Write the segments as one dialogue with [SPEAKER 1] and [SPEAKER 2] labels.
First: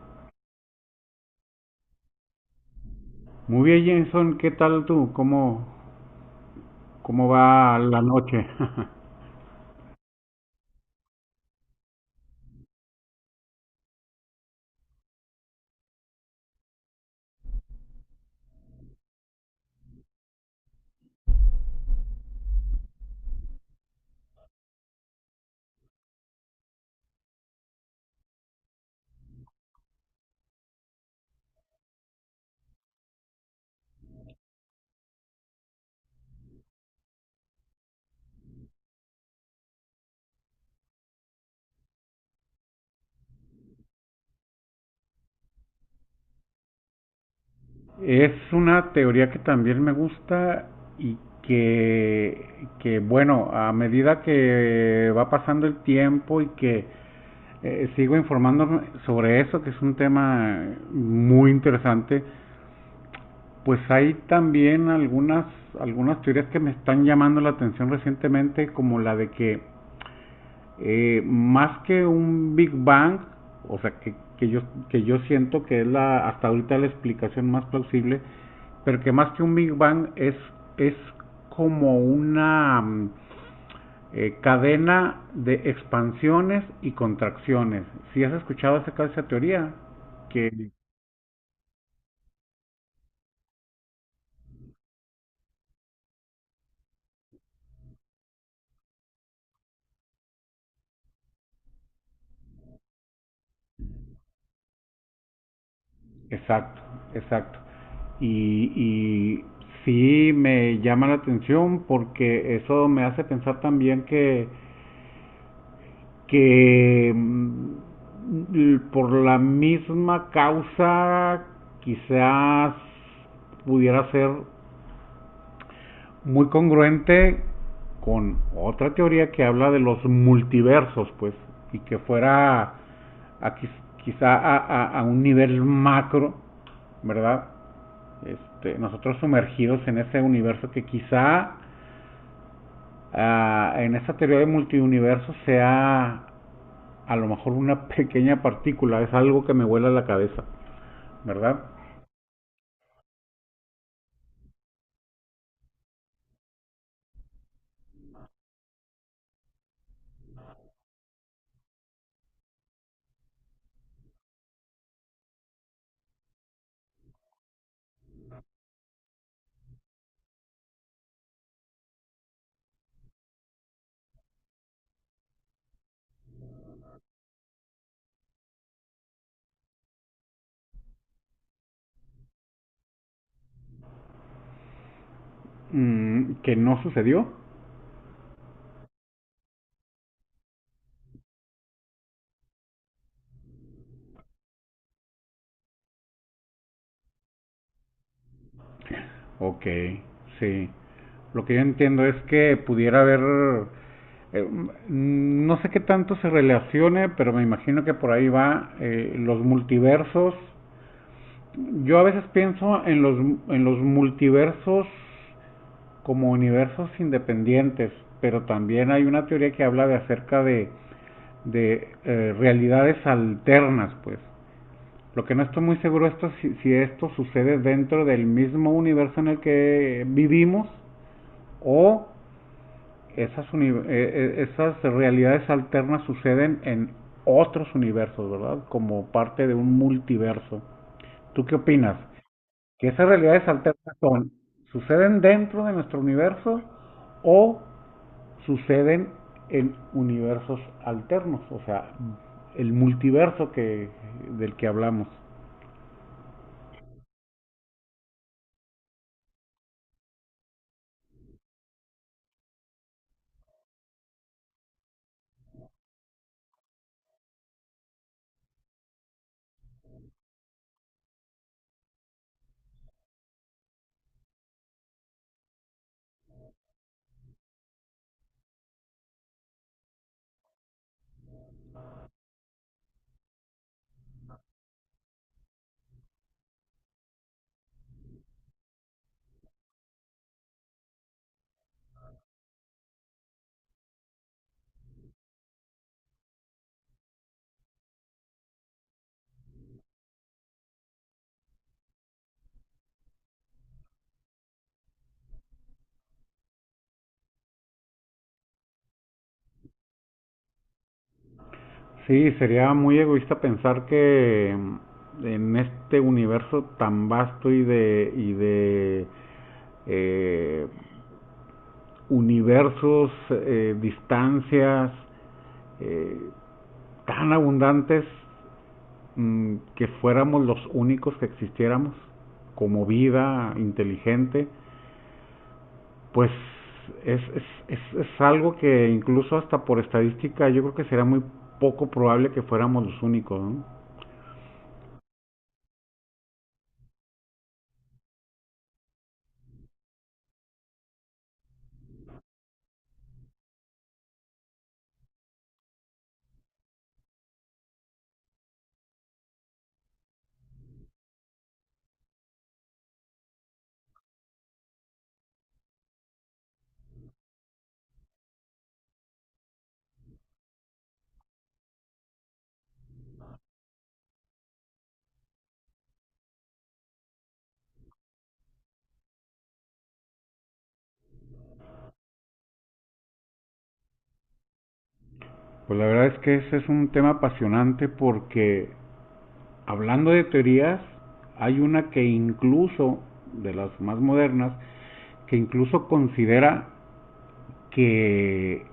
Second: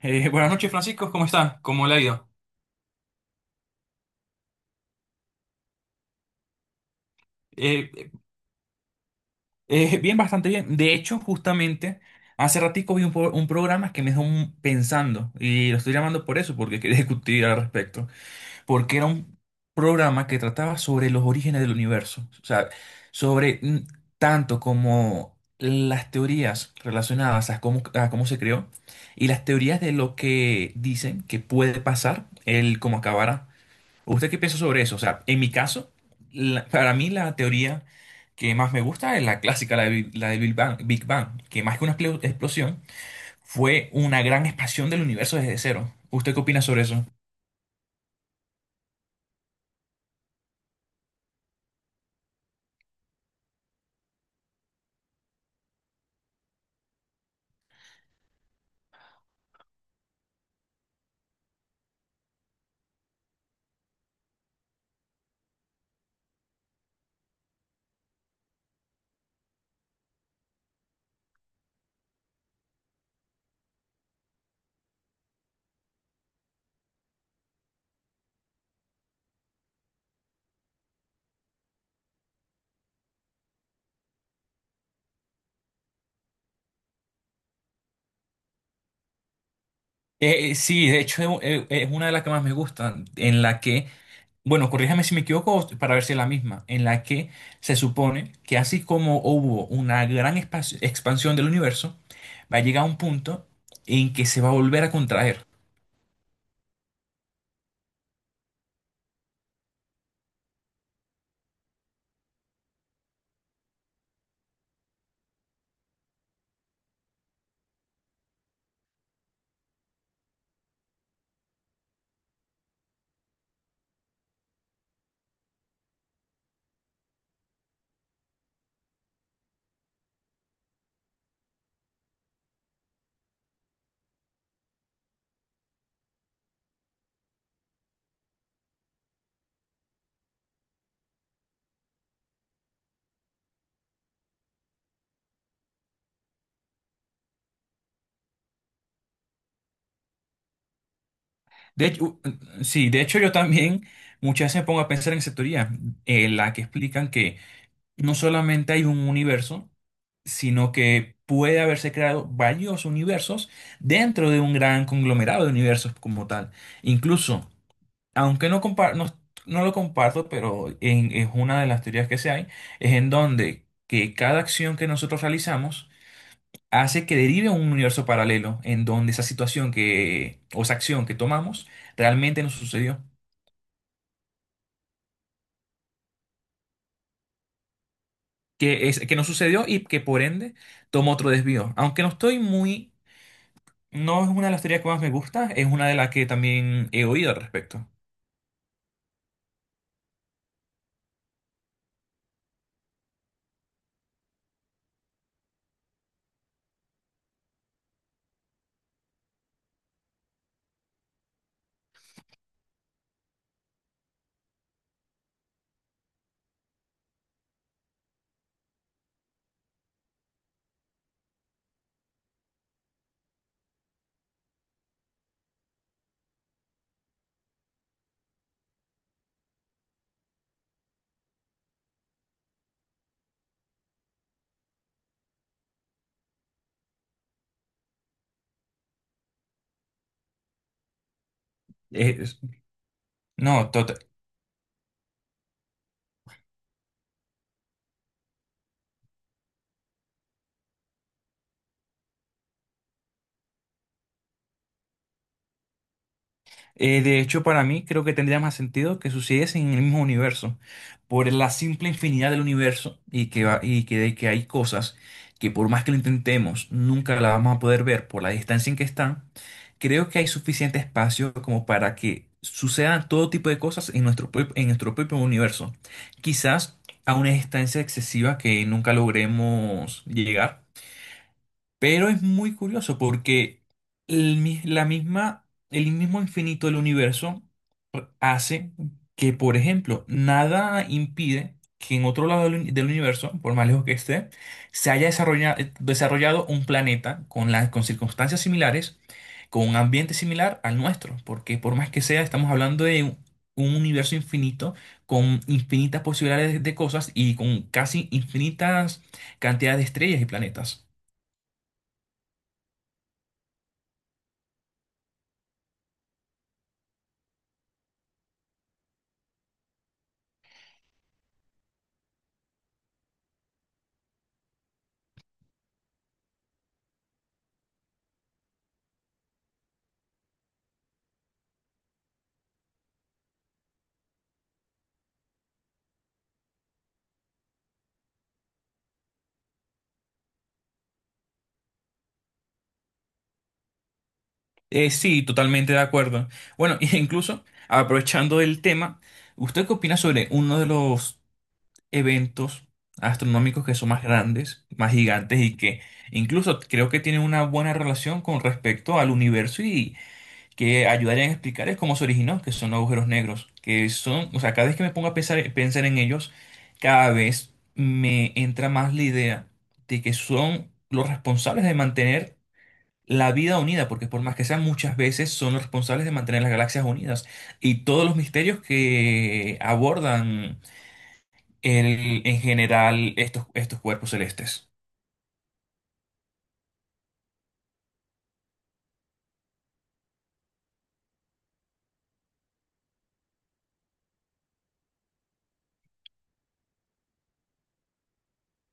[SPEAKER 1] Buenas noches, Francisco, ¿cómo está? ¿Cómo le ha ido?
[SPEAKER 2] Muy bien, Jenson, ¿qué tal tú? ¿Cómo va la
[SPEAKER 1] Eh,
[SPEAKER 2] noche?
[SPEAKER 1] Bien, bastante bien. De hecho, justamente, hace ratico vi un programa que me dejó pensando y lo estoy llamando por eso, porque quería discutir al respecto, porque era un programa que trataba sobre los orígenes del universo, o sea, sobre tanto como las teorías relacionadas a cómo se creó y las teorías de lo que dicen que puede pasar, el cómo acabará. ¿Usted qué piensa sobre eso? O sea, en mi caso, para mí la teoría que más me gusta es la clásica, la del Big Bang, Big Bang, que más que una explosión, fue una gran expansión del universo desde cero. ¿Usted qué opina sobre eso?
[SPEAKER 2] Es una teoría que también me gusta y que, que bueno, a medida que va pasando el tiempo y que sigo informándome sobre eso, que es un tema muy interesante, pues hay también algunas teorías que me están llamando la atención recientemente, como la de que más que un Big Bang, o sea, que yo siento que es hasta ahorita la explicación más plausible, pero que más que un Big Bang es como una cadena de expansiones y contracciones. Si has escuchado acerca de esa teoría, que
[SPEAKER 1] Sí, de hecho es una de las que más me gustan, en la que, bueno, corríjame si me equivoco para ver si es la misma, en la que se supone que así como hubo una gran expansión del universo, va a llegar a un punto en que se va a volver a contraer.
[SPEAKER 2] exacto, exacto. Y sí me llama la atención porque eso me hace pensar también que por la misma causa quizás pudiera ser muy congruente con otra teoría que habla de los multiversos, pues, y que fuera a quizá a un nivel macro, ¿verdad? Este, nosotros sumergidos en ese universo que quizá en esa teoría de multiuniverso sea a lo mejor una pequeña partícula, es algo que me vuela la cabeza, ¿verdad?
[SPEAKER 1] De hecho, sí, de hecho yo también muchas veces me pongo a pensar en esa teoría, en la que explican que no solamente hay un universo, sino que puede haberse creado varios universos dentro de un gran conglomerado de universos como tal. Incluso, aunque no, no, no lo comparto, pero es una de las teorías que se hay, es en donde que cada acción que nosotros realizamos hace que derive a un universo paralelo en donde esa situación que, o esa acción que tomamos realmente nos sucedió.
[SPEAKER 2] Mm, que no sucedió.
[SPEAKER 1] Que, es, que nos sucedió y que por ende tomó otro desvío. Aunque no estoy muy... No es
[SPEAKER 2] Ok, sí. Lo que yo entiendo es que pudiera haber, no sé qué tanto se relacione, pero me imagino que por ahí va los multiversos. Yo a veces pienso en los multiversos como universos independientes, pero también hay una teoría que habla de acerca de realidades alternas, pues. Lo que no estoy muy seguro esto si esto sucede dentro del mismo universo en el que vivimos o esas realidades alternas suceden en otros universos, ¿verdad? Como parte de un multiverso. ¿Tú qué opinas? ¿Que esas realidades
[SPEAKER 1] una.
[SPEAKER 2] alternas suceden dentro de nuestro universo o suceden en universos alternos, o sea, el multiverso que del que hablamos?
[SPEAKER 1] De hecho, para mí creo que tendría más sentido que sucediesen en el mismo universo, por la simple infinidad del universo y que, de que hay cosas que por más que lo intentemos, nunca las vamos a poder ver por la distancia en que están. Creo que hay suficiente espacio como para que sucedan todo tipo de cosas en en nuestro propio universo. Quizás a una distancia excesiva que nunca logremos llegar. Pero es muy curioso porque la misma, el mismo infinito del universo hace que, por ejemplo, nada impide que en otro lado del universo, por más lejos que esté, se haya desarrollado, un planeta con, las con circunstancias similares, con un ambiente similar al nuestro. Porque por más que sea, estamos hablando de un universo infinito con infinitas posibilidades de cosas y con casi infinitas cantidades de estrellas y planetas.
[SPEAKER 2] Sí, sería muy egoísta pensar que en este universo tan vasto y de eh, universos, distancias eh, tan abundantes, que fuéramos los únicos que existiéramos como vida inteligente. Pues es algo que incluso hasta por estadística yo creo que será muy poco probable que fuéramos los únicos, ¿no?
[SPEAKER 1] Sí, totalmente de acuerdo. Bueno, e incluso aprovechando el tema, ¿usted qué opina sobre uno de los eventos astronómicos que son más grandes, más gigantes y que incluso creo que tienen una buena relación con respecto al universo y que ayudarían a explicar es cómo se originó, que son los agujeros negros, que son, o sea, cada vez que me pongo a pensar en ellos, cada vez me entra más la idea de que son los responsables de mantener la vida unida, porque por más que sean muchas veces, son los responsables de mantener las galaxias unidas. Y todos los misterios que abordan en general estos cuerpos celestes.
[SPEAKER 2] Pues la verdad es que ese es un tema apasionante porque hablando de teorías, hay una que incluso, de las más modernas, que incluso considera que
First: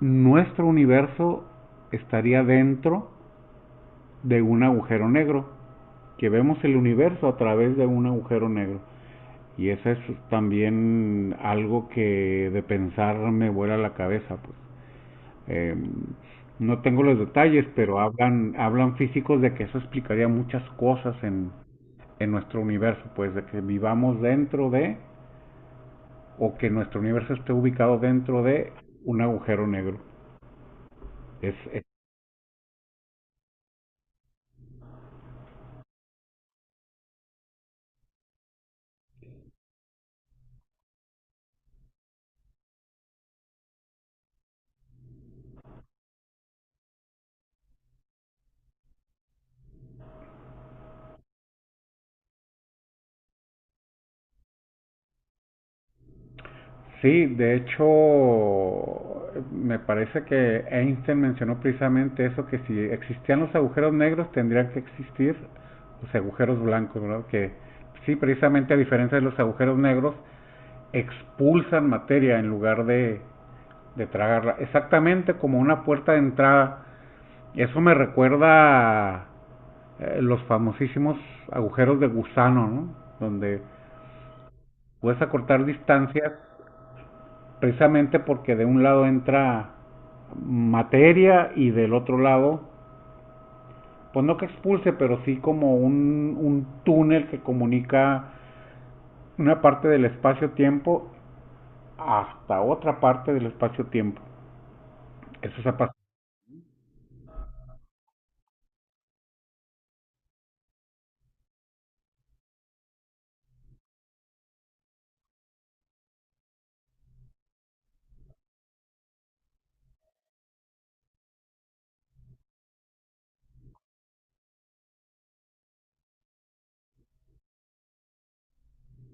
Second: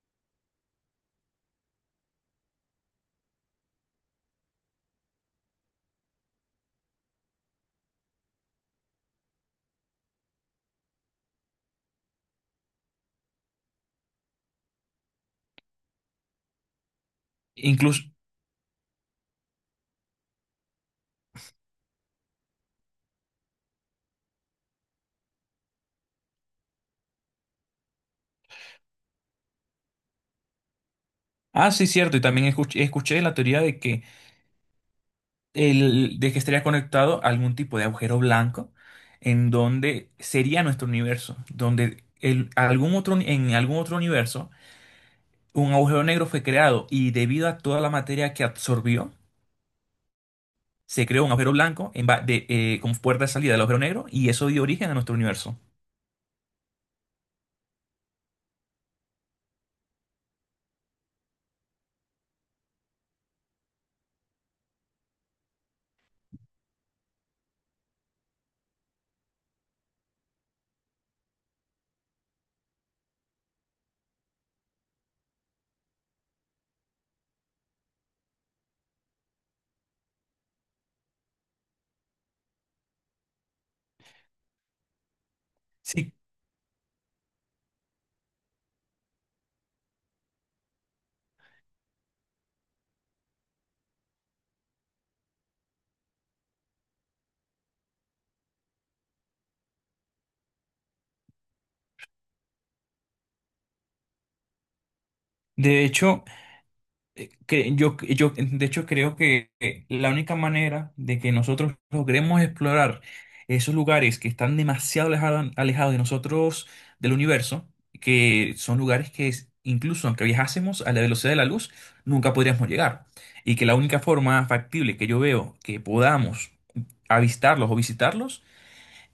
[SPEAKER 2] nuestro universo estaría dentro de un agujero negro, que vemos el universo a través de un agujero negro. Y eso es también algo que de pensar me vuela la cabeza, pues. Eh, no tengo los detalles, pero
[SPEAKER 1] Incluso,
[SPEAKER 2] hablan físicos de que eso explicaría muchas cosas en nuestro universo, pues de que vivamos dentro de, o que nuestro universo esté ubicado dentro de un agujero negro.
[SPEAKER 1] ah,
[SPEAKER 2] Es
[SPEAKER 1] sí, cierto, y también escuché la teoría de que, el, de que estaría conectado a algún tipo de agujero blanco en donde sería nuestro universo, donde el, algún otro, en algún otro universo un agujero negro fue creado y debido a toda la materia que absorbió, se creó un agujero blanco en como puerta de salida del agujero negro y eso dio origen a nuestro universo.
[SPEAKER 2] Sí, de hecho, me parece que Einstein mencionó precisamente eso, que si existían los agujeros negros, tendrían que existir los agujeros blancos, ¿verdad? Que sí, precisamente a diferencia de los agujeros negros, expulsan materia en lugar de tragarla. Exactamente como una puerta de entrada. Eso me recuerda a los famosísimos agujeros de gusano, ¿no? Donde puedes acortar
[SPEAKER 1] Sí,
[SPEAKER 2] distancias precisamente porque de un lado entra materia y del otro lado, pues no que expulse, pero sí como un túnel que comunica una parte del espacio-tiempo hasta otra parte del espacio-tiempo. Eso es
[SPEAKER 1] de
[SPEAKER 2] apasionante.
[SPEAKER 1] hecho, yo de hecho creo que la única manera de que nosotros logremos explorar esos lugares que están demasiado alejados de nosotros, del universo, que son lugares que incluso aunque viajásemos a la velocidad de la luz, nunca podríamos llegar. Y que la única forma factible que yo veo que podamos avistarlos o visitarlos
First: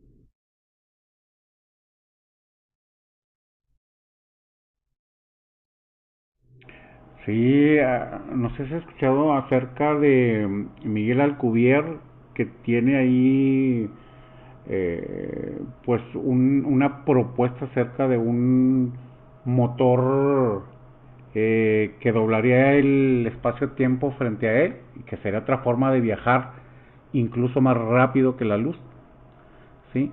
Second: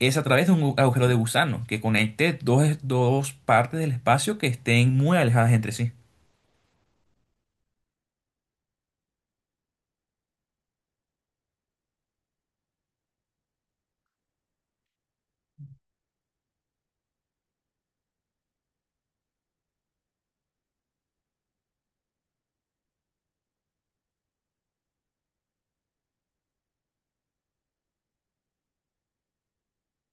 [SPEAKER 1] es a través de un agujero de gusano que conecte dos partes del espacio que estén muy alejadas entre sí.
[SPEAKER 2] Sí, ah, no sé si has escuchado acerca de Miguel Alcubierre, que tiene ahí eh, pues una propuesta acerca de un motor que doblaría el espacio-tiempo frente a él y que sería otra forma de viajar incluso más rápido que la luz, ¿sí?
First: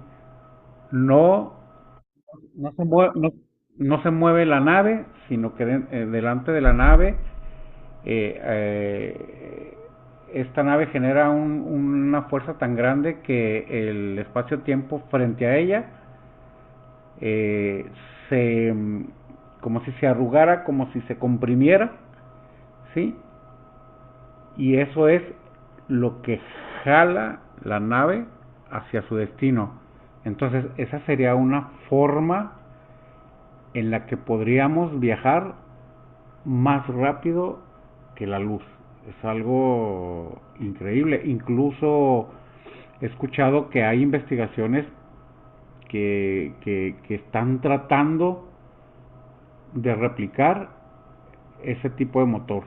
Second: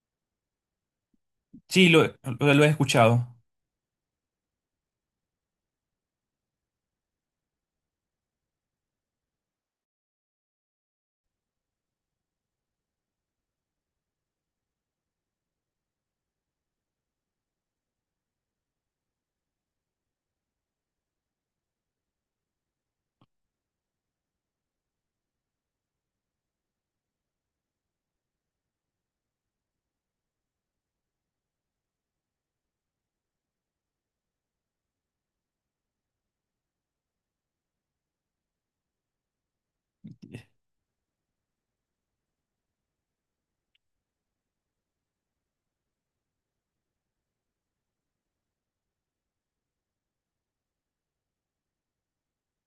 [SPEAKER 2] No,
[SPEAKER 1] Sí, lo he
[SPEAKER 2] no se mueve,
[SPEAKER 1] escuchado.
[SPEAKER 2] no, no se mueve la nave, sino que delante de la nave, eh, eh, esta nave genera una fuerza tan grande que el espacio-tiempo frente a ella eh, se como si se arrugara, como si se comprimiera, ¿sí? Y eso es lo que jala la nave hacia su destino. Entonces, esa sería una forma en la que podríamos viajar más rápido que la luz. Es algo increíble. Incluso he escuchado que hay investigaciones que están tratando de replicar ese tipo de motor.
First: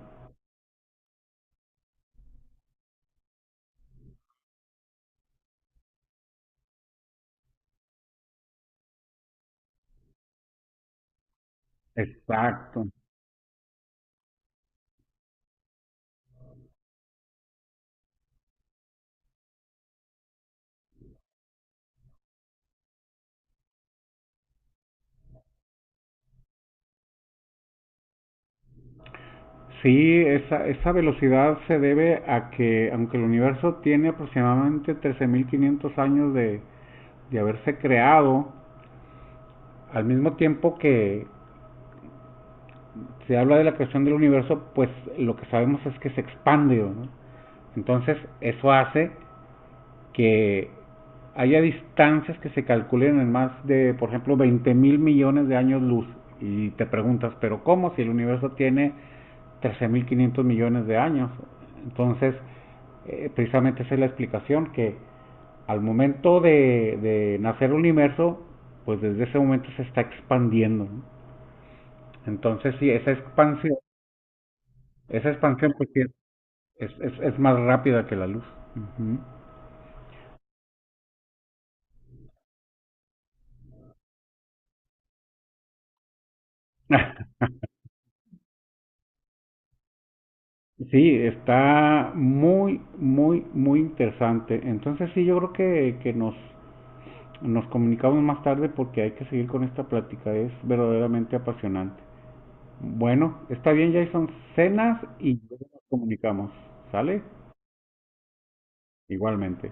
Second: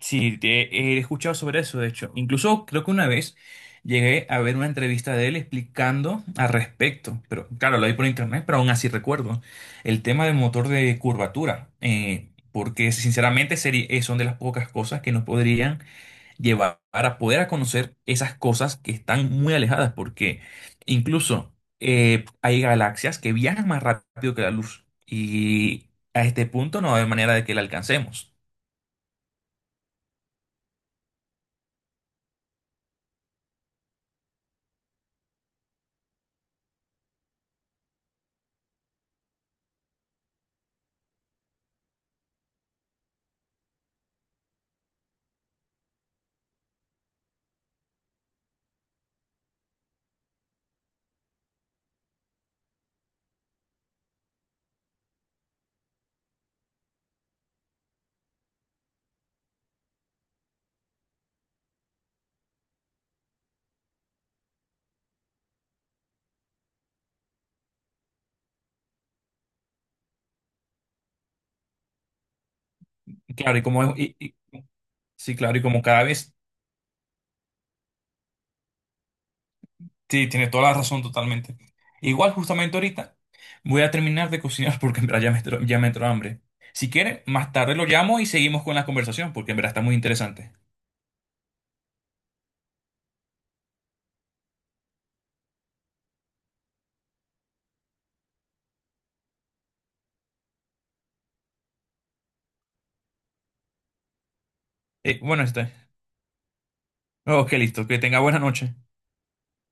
[SPEAKER 1] Sí, he escuchado sobre eso, de hecho. Incluso creo que una vez llegué a ver una entrevista de él explicando al respecto, pero claro, lo vi por internet, pero aún así recuerdo el tema del motor de curvatura,
[SPEAKER 2] Exacto.
[SPEAKER 1] porque sinceramente sería, son de las pocas cosas que nos podrían llevar a poder a conocer esas cosas que están muy alejadas, porque incluso hay galaxias que viajan más rápido que la luz y a este punto no va a haber manera de que la alcancemos.
[SPEAKER 2] Sí, esa velocidad se debe a que, aunque el universo tiene aproximadamente 13.500 años de haberse creado, al mismo tiempo que, se habla de la creación del universo, pues lo que sabemos es que se expande, ¿no? Entonces, eso hace que haya distancias que se calculen en más de, por ejemplo, 20.000 millones de años luz. Y te preguntas, ¿pero cómo? Si el universo tiene 13.500 millones de años. Entonces, precisamente esa es la explicación, que al momento de nacer el universo, pues desde ese momento se está expandiendo, ¿no? Entonces, si esa
[SPEAKER 1] Y claro,
[SPEAKER 2] expansión esa
[SPEAKER 1] sí, claro, y
[SPEAKER 2] expansión
[SPEAKER 1] como
[SPEAKER 2] pues, sí
[SPEAKER 1] cada vez,
[SPEAKER 2] es más rápida que la luz. Ujú.
[SPEAKER 1] sí, tiene toda la razón totalmente. Igual justamente ahorita voy a terminar de cocinar porque en verdad ya me entró hambre. Si quiere, más tarde lo llamo y seguimos con la conversación porque en verdad está muy interesante.
[SPEAKER 2] Sí, está muy, muy, muy interesante. Entonces sí, yo creo que nos, nos comunicamos más tarde porque hay que seguir con esta plática. Es verdaderamente apasionante. Bueno, está bien, Jason. Cenas y
[SPEAKER 1] Bueno,
[SPEAKER 2] luego
[SPEAKER 1] está.
[SPEAKER 2] nos comunicamos. ¿Sale?
[SPEAKER 1] Ok, listo. Que tenga buena noche.
[SPEAKER 2] Igualmente.